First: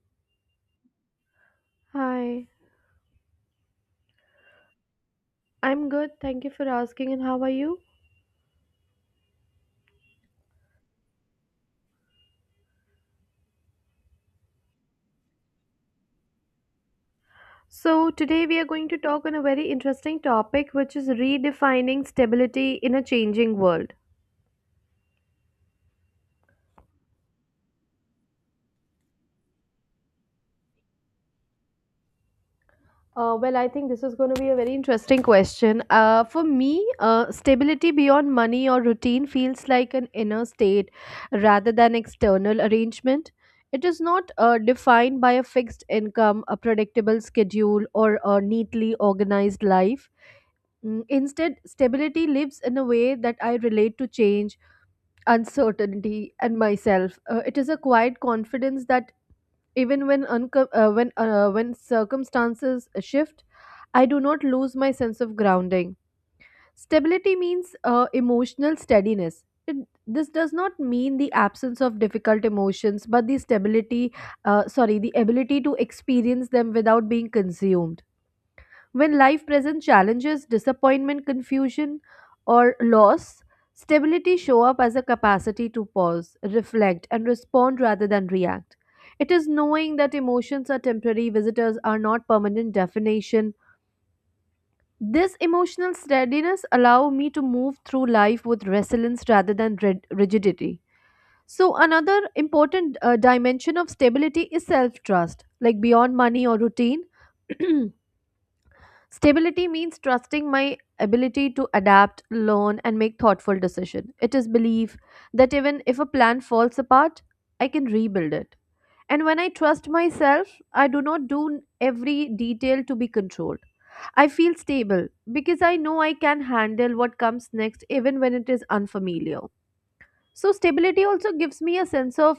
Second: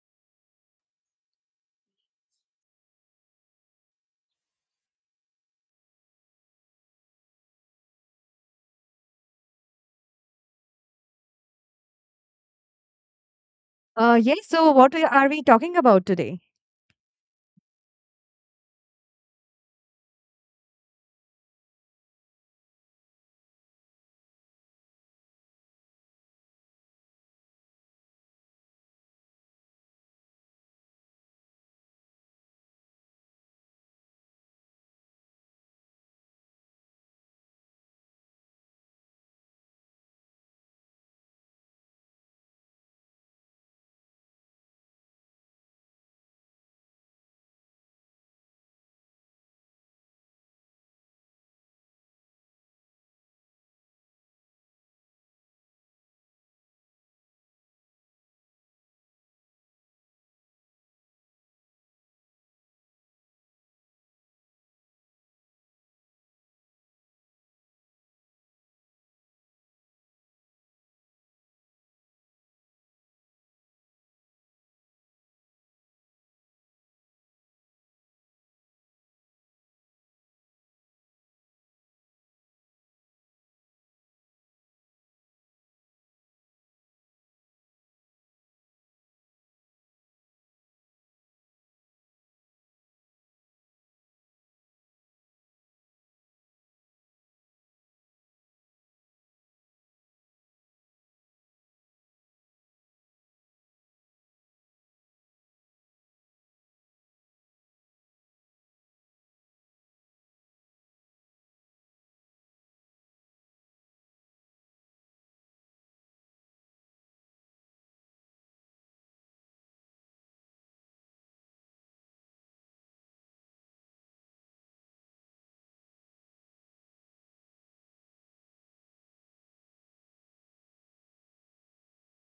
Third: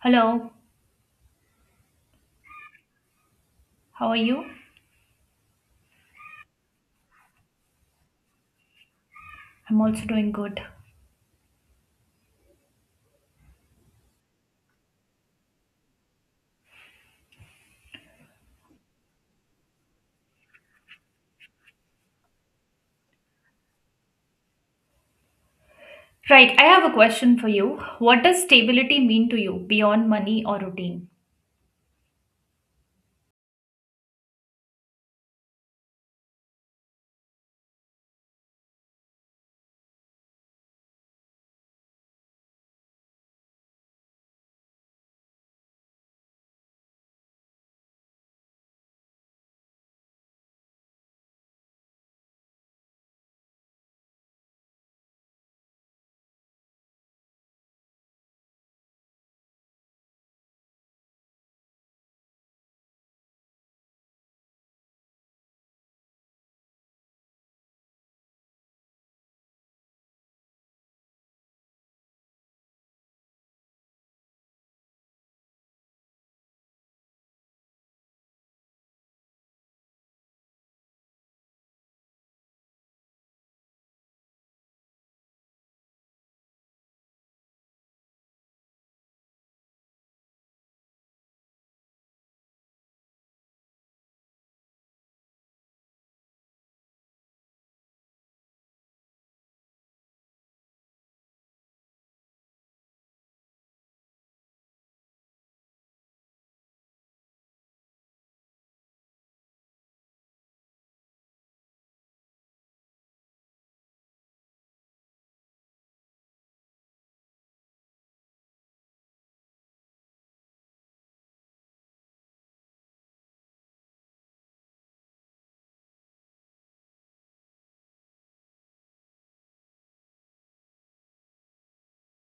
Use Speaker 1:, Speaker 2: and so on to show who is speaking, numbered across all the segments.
Speaker 1: Hello,
Speaker 2: Hi,
Speaker 1: how are you?
Speaker 2: I'm good. Thank you for asking. And how are you?
Speaker 1: I'm also doing good.
Speaker 3: Yes. So, are we talking about today?
Speaker 2: So, today we are going to talk on a very interesting topic, which is redefining stability in a changing world.
Speaker 1: Right, I have a question for you. What does stability mean to you beyond money or routine?
Speaker 2: Well, I think this is going to be a very interesting question. For me, stability beyond money or routine feels like an inner state rather than external arrangement. It is not defined by a fixed income, a predictable schedule, or a neatly organized life. Instead, stability lives in a way that I relate to change, uncertainty, and myself. It is a quiet confidence that even when unco- when circumstances shift, I do not lose my sense of grounding. Stability means emotional steadiness. This does not mean the absence of difficult emotions, but the ability to experience them without being consumed. When life presents challenges, disappointment, confusion, or loss, stability show up as a capacity to pause, reflect, and respond rather than react. It is knowing that emotions are temporary, visitors are not permanent definition. This emotional steadiness allow me to move through life with resilience rather than rigidity. So another important dimension of stability is self-trust, like beyond money or routine. Stability means trusting my ability to adapt, learn, and make thoughtful decisions. It is belief that even if a plan falls apart, I can rebuild it. And when I trust myself, I do not do every detail to be controlled. I feel stable because I know I can handle what comes next even when it is unfamiliar, so stability also gives me a sense of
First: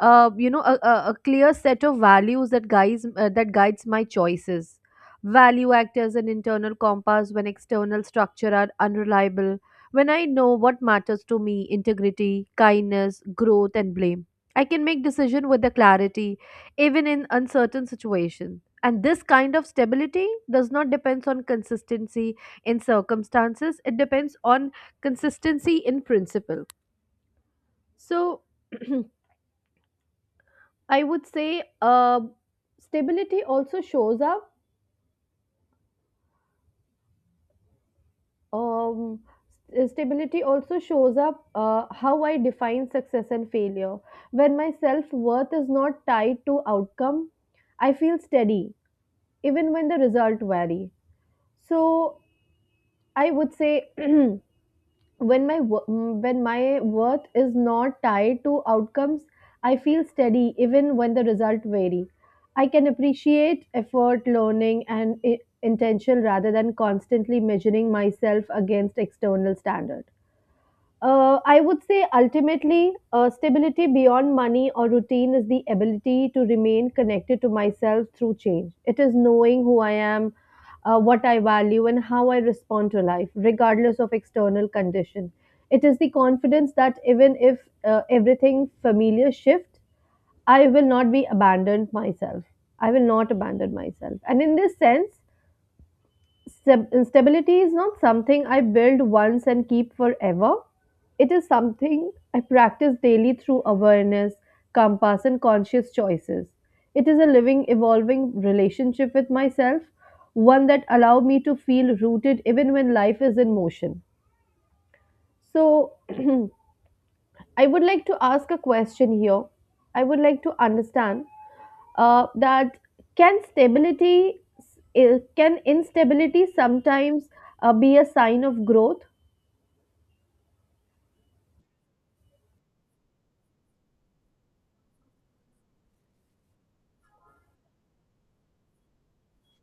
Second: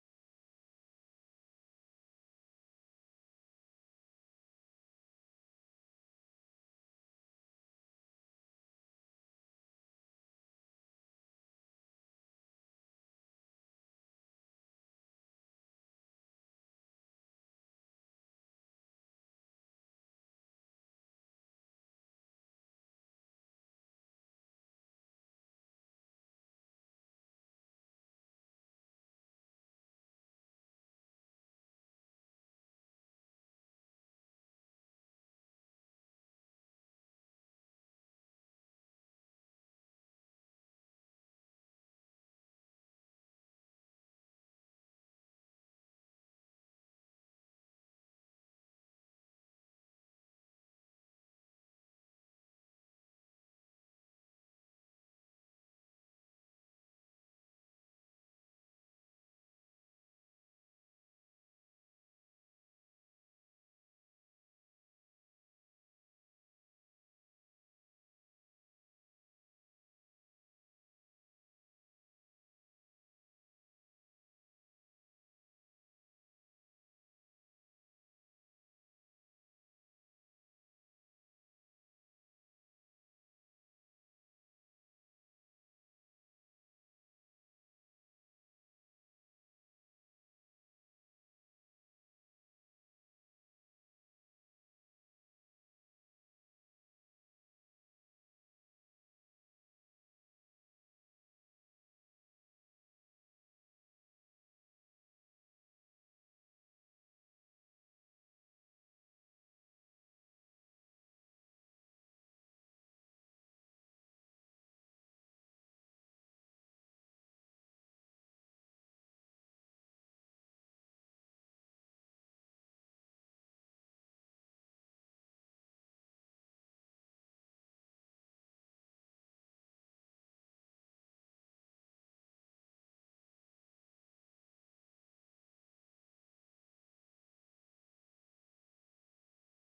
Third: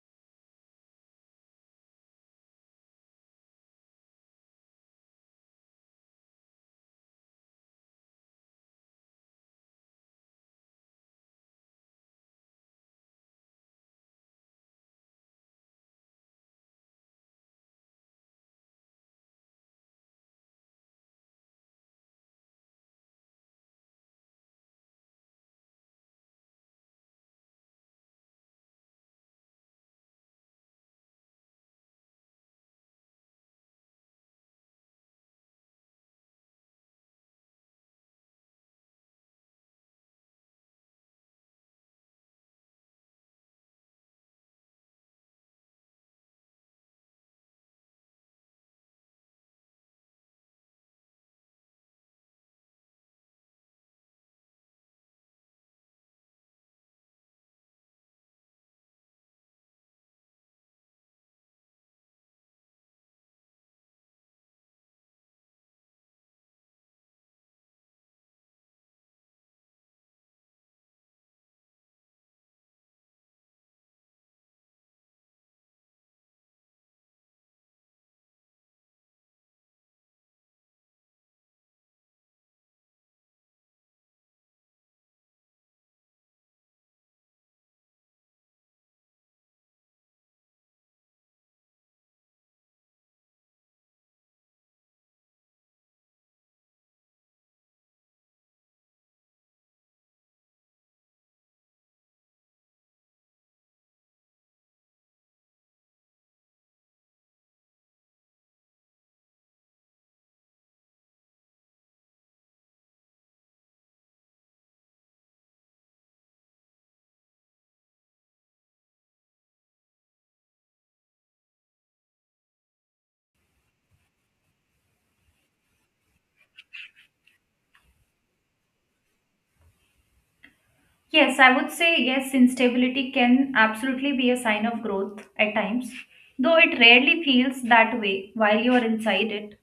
Speaker 2: a, a, clear set of values that guides that guides my choices. Value act as an internal compass when external structure are unreliable. When I know what matters to me, integrity, kindness, growth, and blame, I can make decision with the clarity even in uncertain situation, and this kind of stability does not depends on consistency in circumstances. It depends on consistency in principle. So I would say stability also shows up. Um, s- stability also shows up how I define success and failure. When my self worth is not tied to outcome, I feel steady even when the result vary. So I would say when my worth is not tied to outcomes, I feel steady even when the result vary. I can appreciate effort, learning, and intention rather than constantly measuring myself against external standard. I would say ultimately, stability beyond money or routine is the ability to remain connected to myself through change. It is knowing who I am, what I value, and how I respond to life, regardless of external condition. It is the confidence that even if everything familiar shifts, I will not be abandoned myself. I will not abandon myself. And in this sense, stability is not something I build once and keep forever. It is something I practice daily through awareness, compass, and conscious choices. It is a living, evolving relationship with myself, one that allows me to feel rooted even when life is in motion. So, I would like to ask a question here. I would like to understand that can stability I- can instability sometimes be a sign of growth.
Speaker 1: Yes, I would say yes, instability can absolutely be a sign of growth at times, though it rarely feels that way while you are inside it.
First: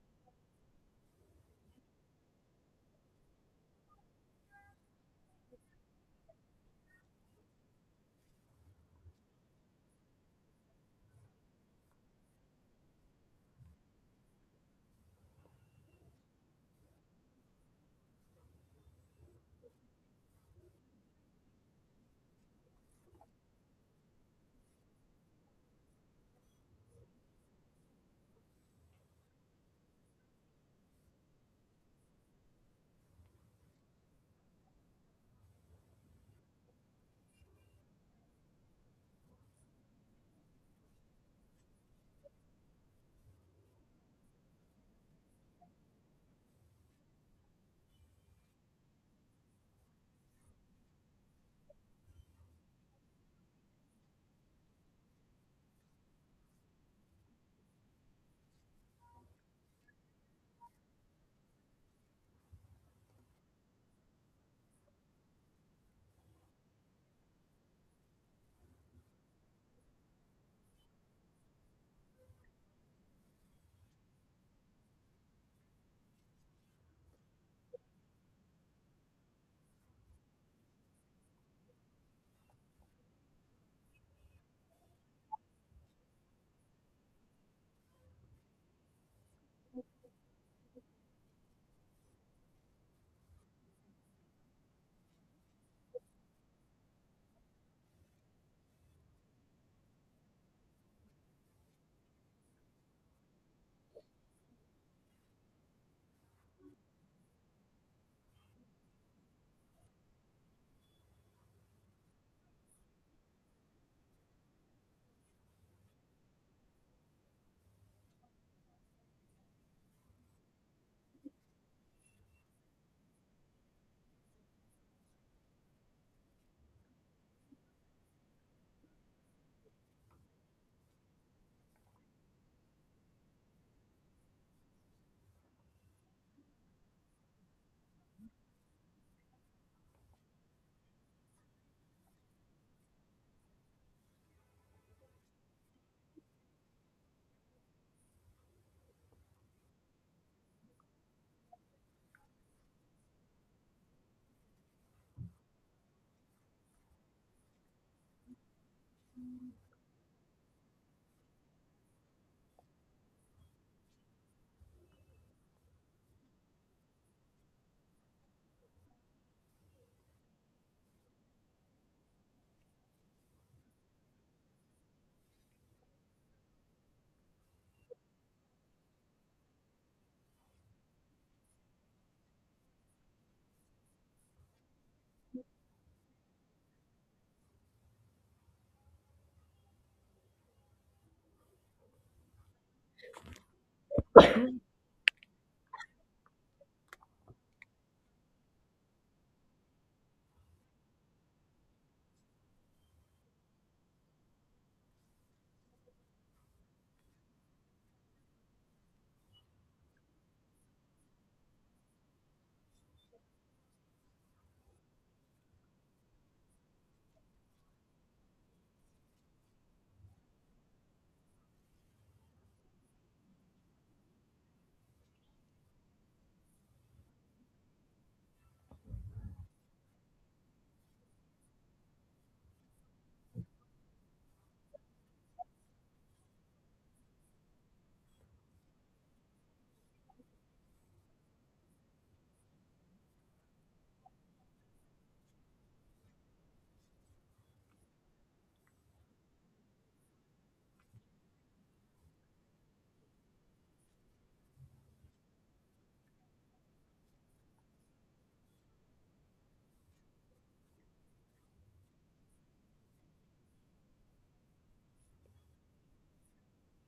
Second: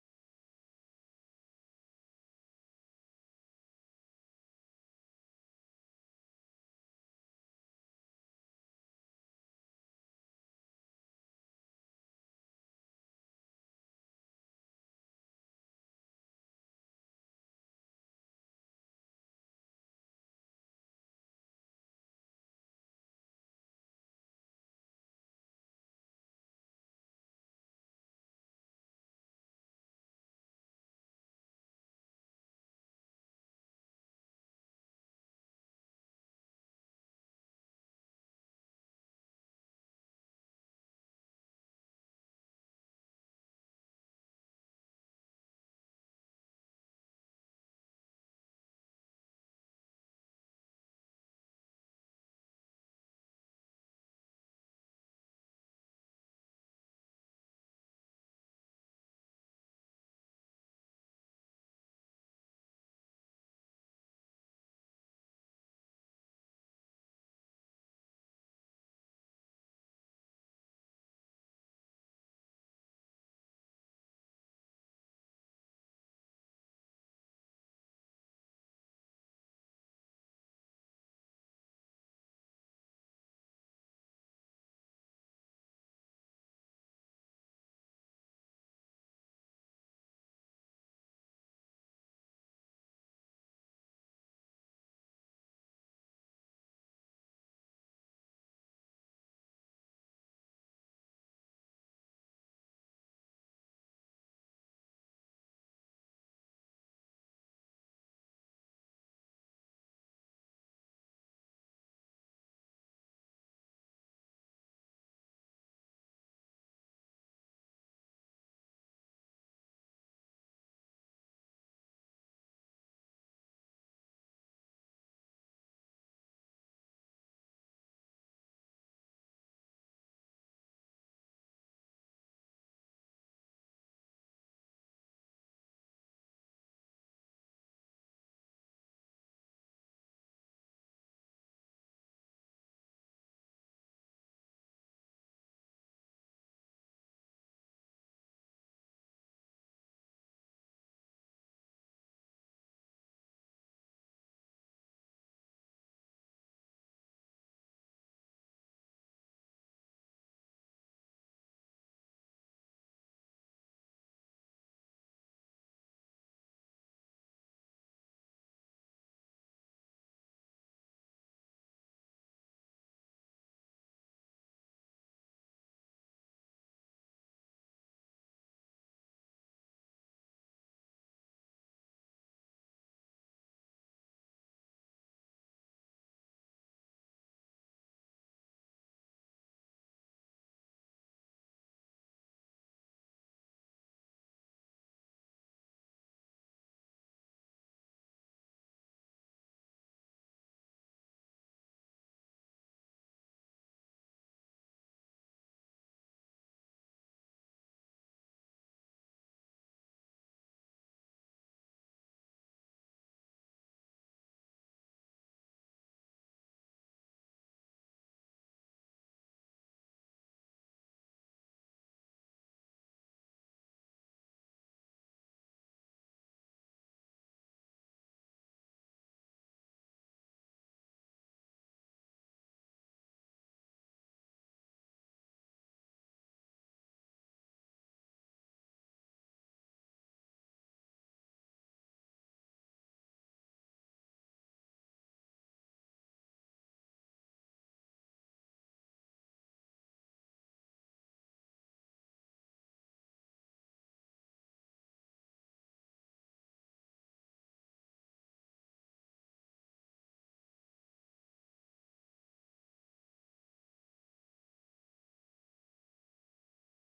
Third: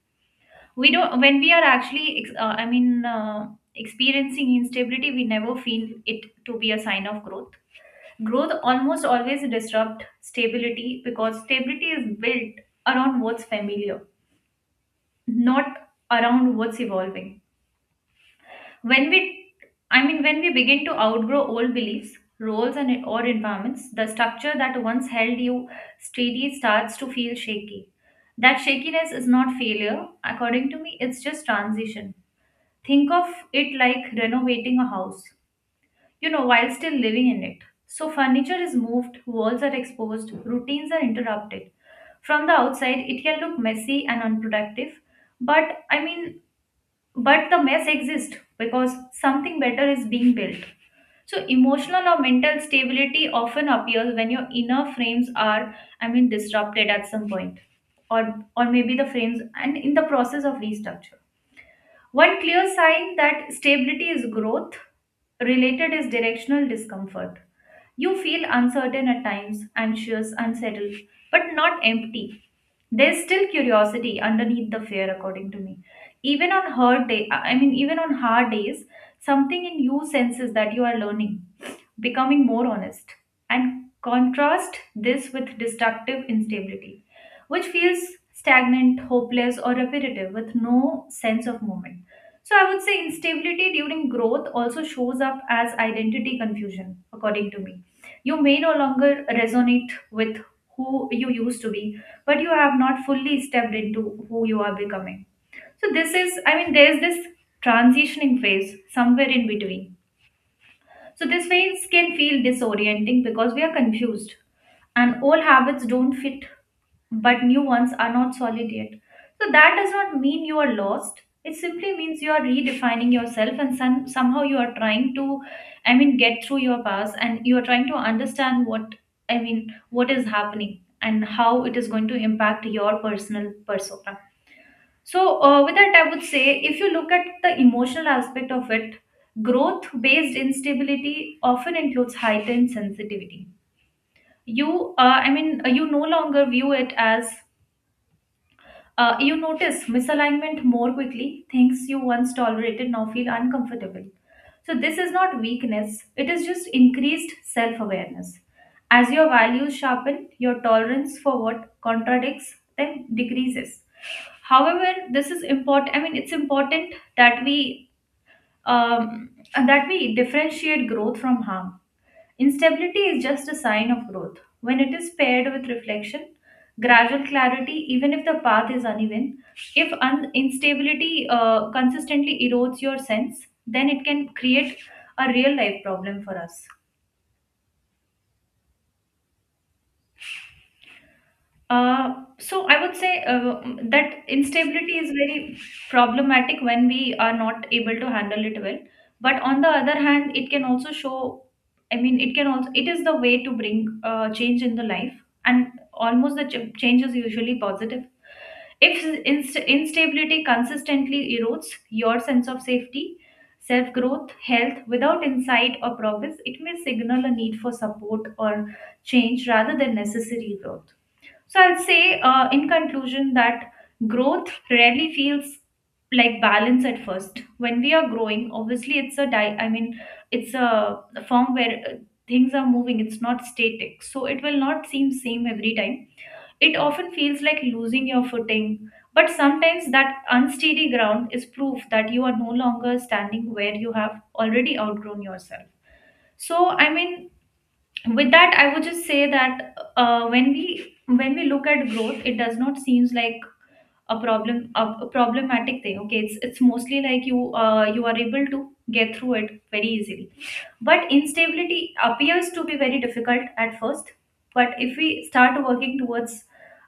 Speaker 1: We don't, when we are actually, ex- I mean, Experiencing instability, we never feel it to be a sign of growth. Growth almost always disrupt stability because stability is built around what's familiar, not around what's evolving. When we, when we begin to outgrow old beliefs, roles, and or environments, the structure that once held you steady starts to feel shaky. That shakiness is not failure, according to me. It's just transition. Think of it like renovating a house, you know, while still living in it. So furniture is moved, walls are exposed, routines are interrupted. From the outside, it can look messy and unproductive, but I mean, but the mess exists because something better is being built. So emotional or mental stability often appears when your inner frames are, I mean, disrupted at some point, or maybe the frames and in the process of restructure. One clear sign that stability is growth related is directional discomfort. You feel uncertain at times, anxious, unsettled, but not empty. There's still curiosity underneath the fear, according to me. Even on hard days, something in you senses that you are learning, becoming more honest. And contrast this with destructive instability, which feels stagnant, hopeless, or repetitive with no sense of movement. So I would say instability during growth also shows up as identity confusion, according to me. You may no longer resonate with who you used to be, but you have not fully stepped into who you are becoming. So this is, I mean, there's this transitioning phase somewhere in between. So this phase can feel disorienting because we are confused and old habits don't fit, but new ones are not solid yet. So that does not mean you are lost. It simply means you are redefining yourself, and somehow you are trying to, I mean, get through your past, and you are trying to understand what, I mean, what is happening and how it is going to impact your personal persona. So, with that, I would say if you look at the emotional aspect of it, growth based instability often includes heightened sensitivity. You, I mean, you no longer view it as you notice misalignment more quickly, things you once tolerated now feel uncomfortable. So, this is not weakness, it is just increased self awareness. As your values sharpen, your tolerance for what contradicts them decreases. However this is important i mean it's important that we, um, that we differentiate growth from harm. Instability is just a sign of growth when it is paired with reflection, gradual clarity, even if the path is uneven. If instability consistently erodes your sense, then it can create a real life problem for us. So I would say that instability is very problematic when we are not able to handle it well. But on the other hand, it can also, it is the way to bring change in the life. And almost the change is usually positive. If instability consistently erodes your sense of safety, self growth, health without insight or progress, it may signal a need for support or change rather than necessary growth. So I'll say in conclusion that growth rarely feels like balance at first. When we are growing, obviously it's a di- I mean, it's a form where things are moving. It's not static, so it will not seem same every time. It often feels like losing your footing. But sometimes that unsteady ground is proof that you are no longer standing where you have already outgrown yourself. So I mean, with that, I would just say that when we look at growth, it does not seems like a problem, a problematic thing. Okay, it's mostly like you are able to get through it very easily. But instability appears to be very difficult at first, but if we start working towards,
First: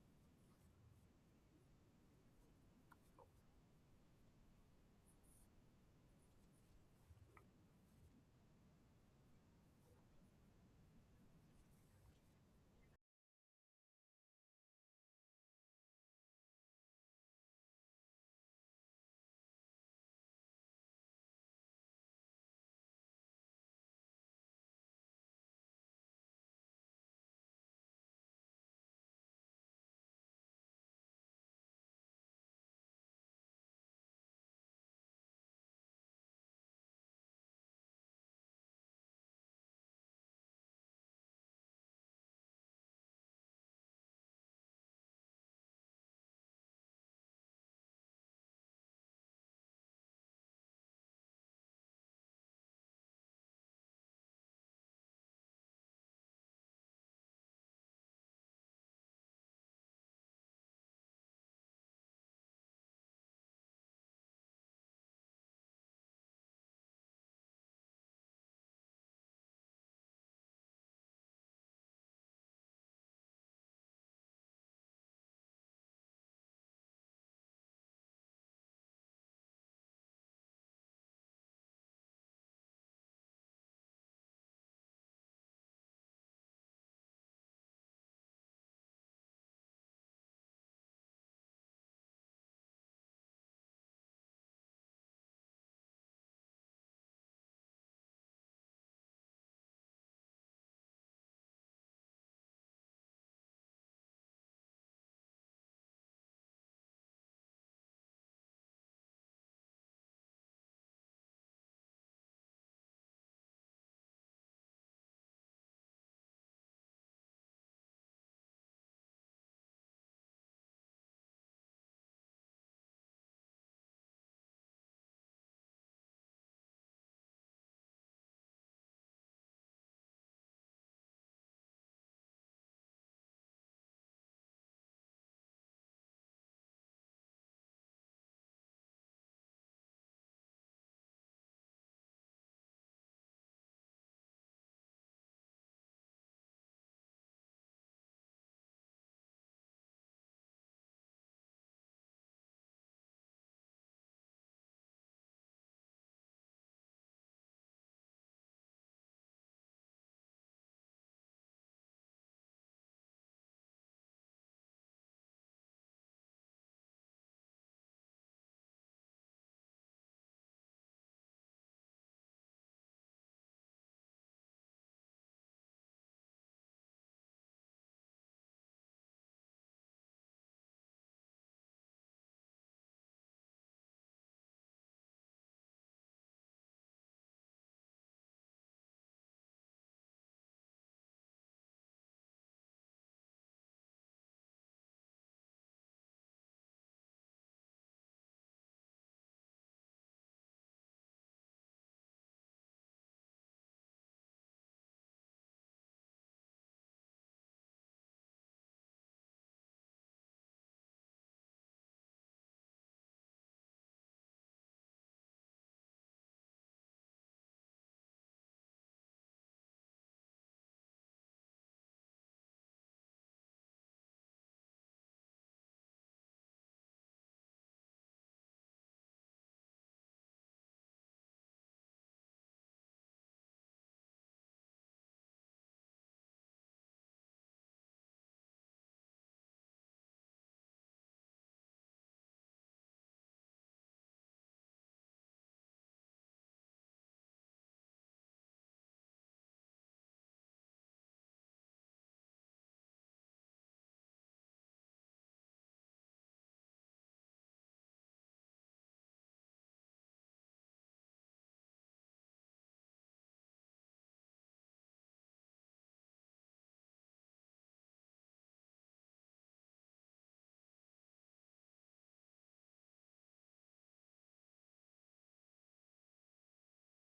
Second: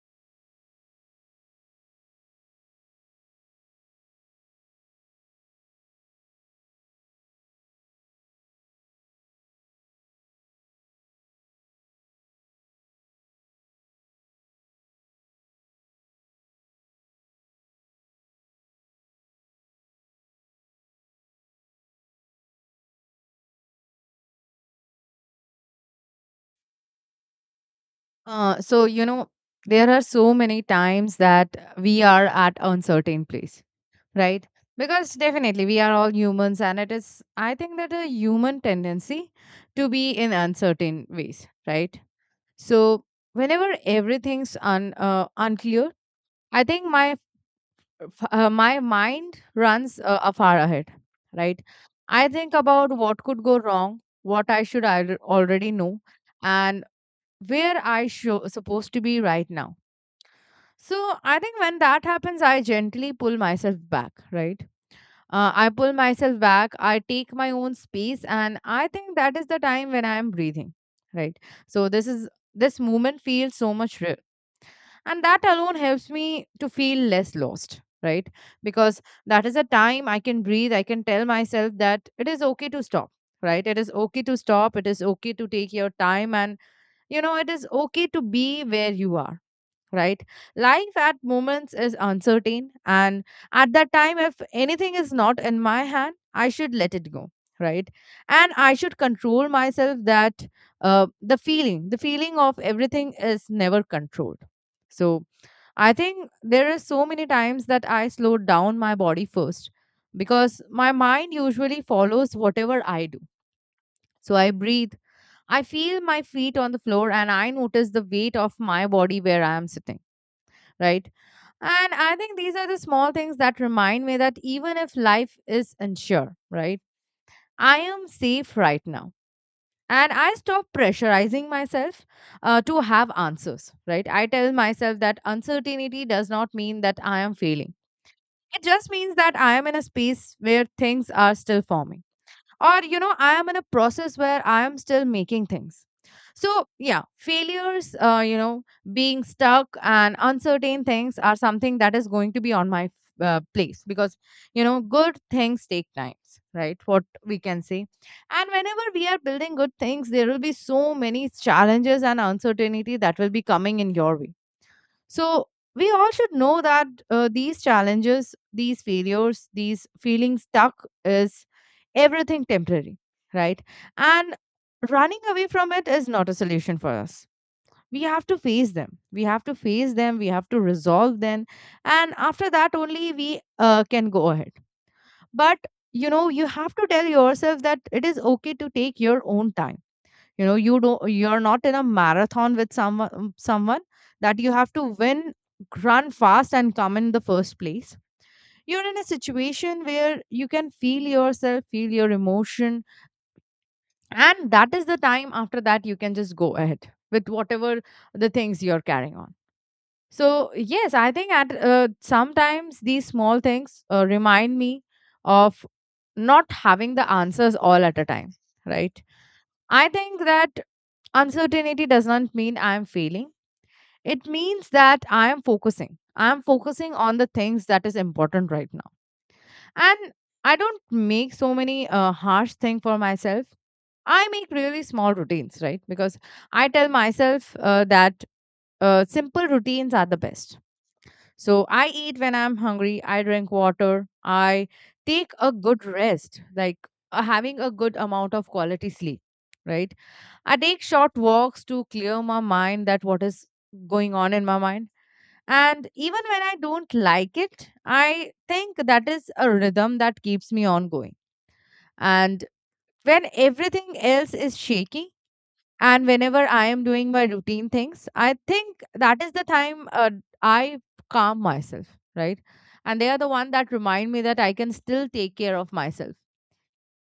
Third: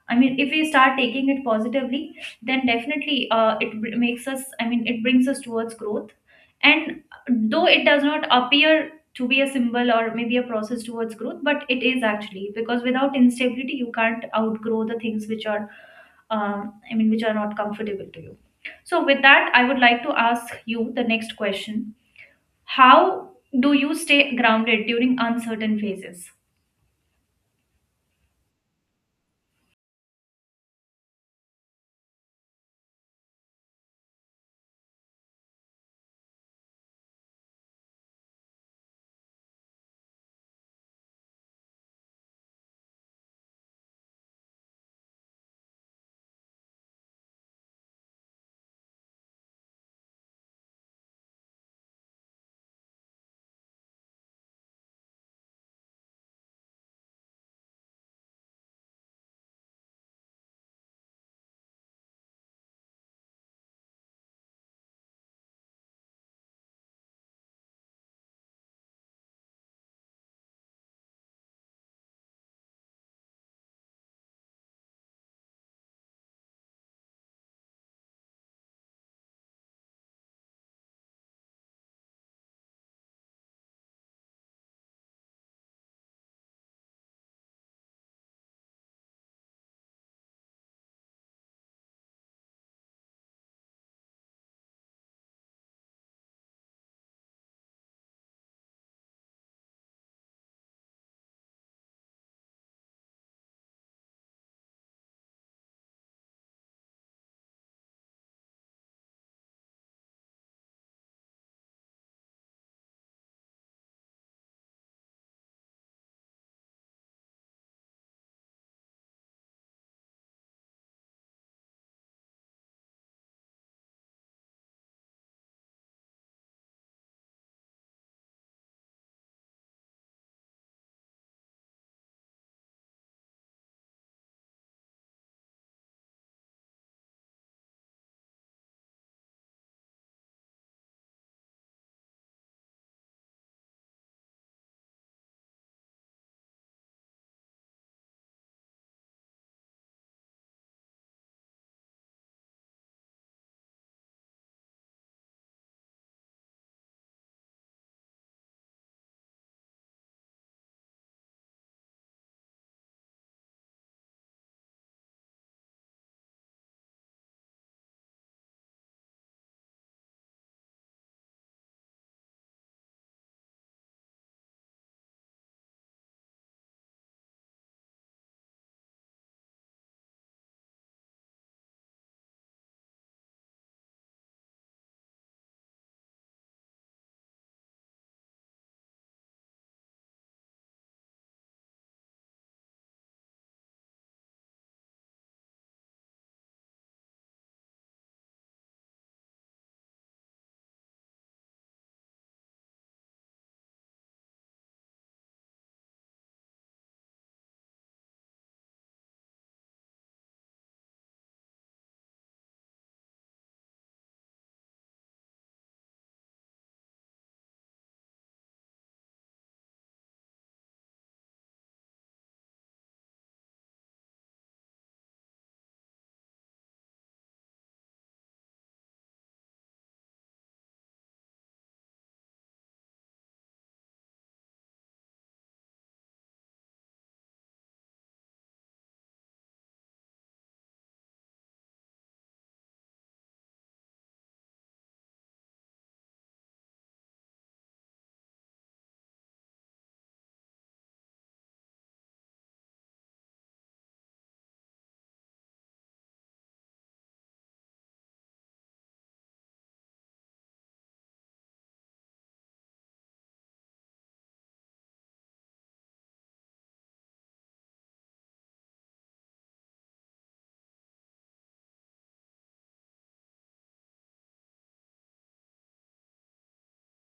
Speaker 1: I mean, if we start taking it positively, then definitely it br- makes us, I mean, it brings us towards growth. And though it does not appear to be a symbol or maybe a process towards growth, but it is actually, because without instability, you can't outgrow the things which are, which are not comfortable to you. So, with that, I would like to ask you the next question. How do you stay grounded during uncertain phases?
Speaker 3: You know, there are so many times that we are at uncertain place, right? Because definitely we are all humans, and it is, I think, that a human tendency to be in uncertain ways, right? So, whenever everything's un unclear, I think my mind runs a far ahead, right? I think about what could go wrong, what I should al already know, and supposed to be right now. So I think when that happens, I gently pull myself back, right? I pull myself back, I take my own space, and I think that is the time when I am breathing, right? So this moment feels so much real, and that alone helps me to feel less lost, right? Because that is a time I can breathe, I can tell myself that it is okay to stop, right? It is okay to stop, it is okay to take your time, and you know, it is okay to be where you are, right? Life at moments is uncertain, and at that time, if anything is not in my hand, I should let it go, right? And I should control myself that the feeling of everything is never controlled. So I think there are so many times that I slowed down my body first because my mind usually follows whatever I do. So I breathe. I feel my feet on the floor and I notice the weight of my body where I am sitting, right? And I think these are the small things that remind me that even if life is unsure, right, I am safe right now. And I stop pressurizing myself to have answers, right? I tell myself that uncertainty does not mean that I am failing. It just means that I am in a space where things are still forming, or you know, I am in a process where I am still making things. So yeah, failures, you know, being stuck and uncertain things are something that is going to be on my place, because you know, good things take times, right, what we can say. And whenever we are building good things, there will be so many challenges and uncertainty that will be coming in your way. So we all should know that these challenges, these failures, these feeling stuck is everything temporary, right? And running away from it is not a solution for us. We have to face them. We have to face them. We have to resolve them. And after that, only we can go ahead. But you know, you have to tell yourself that it is okay to take your own time. You know, you're not in a marathon with someone, someone that you have to win, run fast and come in the first place. You're in a situation where you can feel yourself, feel your emotion, and that is the time, after that you can just go ahead with whatever the things you're carrying on. So yes, I think at sometimes these small things remind me of not having the answers all at a time, right? I think that uncertainty does not mean I am failing. It means that I am focusing. I am focusing on the things that is important right now. And I don't make so many harsh thing for myself. I make really small routines, right? Because I tell myself that simple routines are the best. So I eat when I'm hungry. I drink water. I take a good rest, like having a good amount of quality sleep, right? I take short walks to clear my mind that what is going on in my mind. And even when I don't like it, I think that is a rhythm that keeps me on going. And when everything else is shaky, and whenever I am doing my routine things, I think that is the time, I calm myself, right? And they are the one that remind me that I can still take care of myself,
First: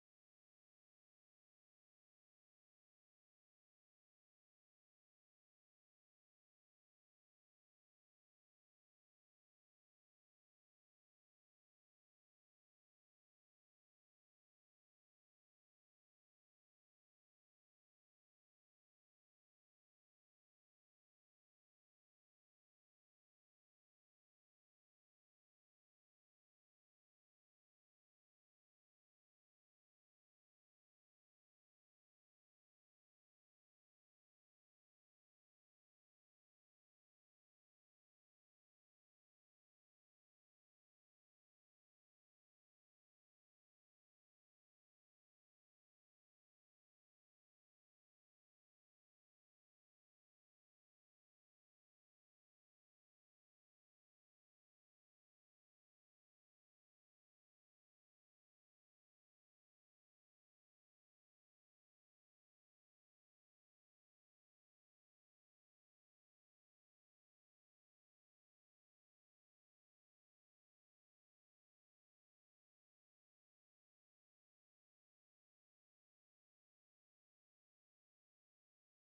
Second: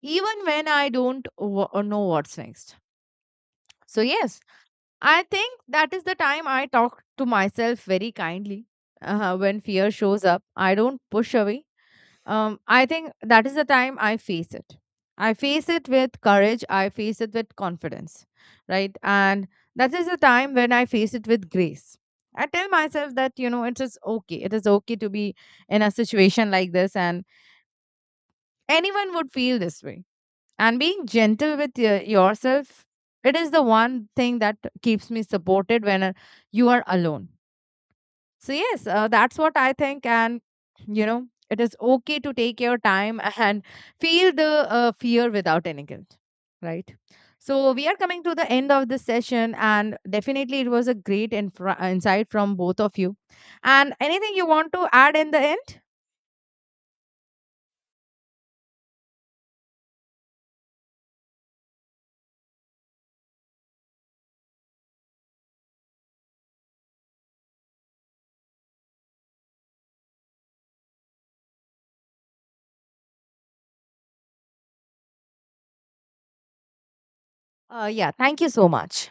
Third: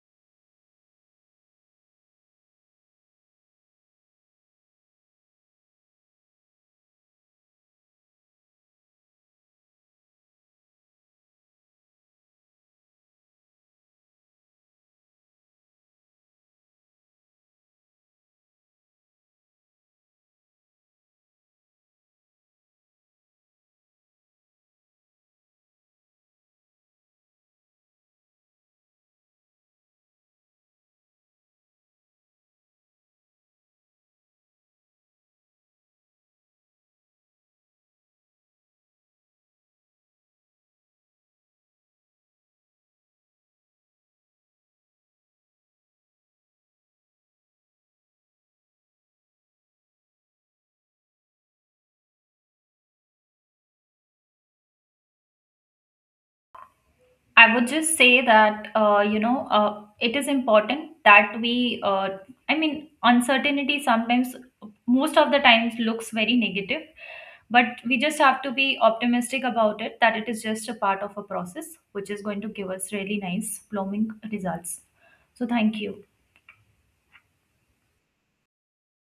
Speaker 3: even when I don't w- know what's next. So yes, I think that is the time I talk to myself very kindly when fear shows up. I don't push away. I think that is the time I face it. I face it with courage. I face it with confidence, right? And that is the time when I face it with grace. I tell myself that, you know, it is okay. It is okay to be in a situation like this, and anyone would feel this way, and being gentle with yourself, it is the one thing that keeps me supported when you are alone. So yes, that's what I think. And you know, it is okay to take your time and feel the fear without any guilt, right? So we are coming to the end of this session, and definitely it was a great insight from both of you, and anything you want to add in the end?
Speaker 1: I would just say that you know, it is important that we. I mean, uncertainty sometimes, most of the times, looks very negative, but we just have to be optimistic about it. That it is just a part of a process which is going to give us really nice blooming results. So thank you.
Speaker 3: Yeah, thank you so much.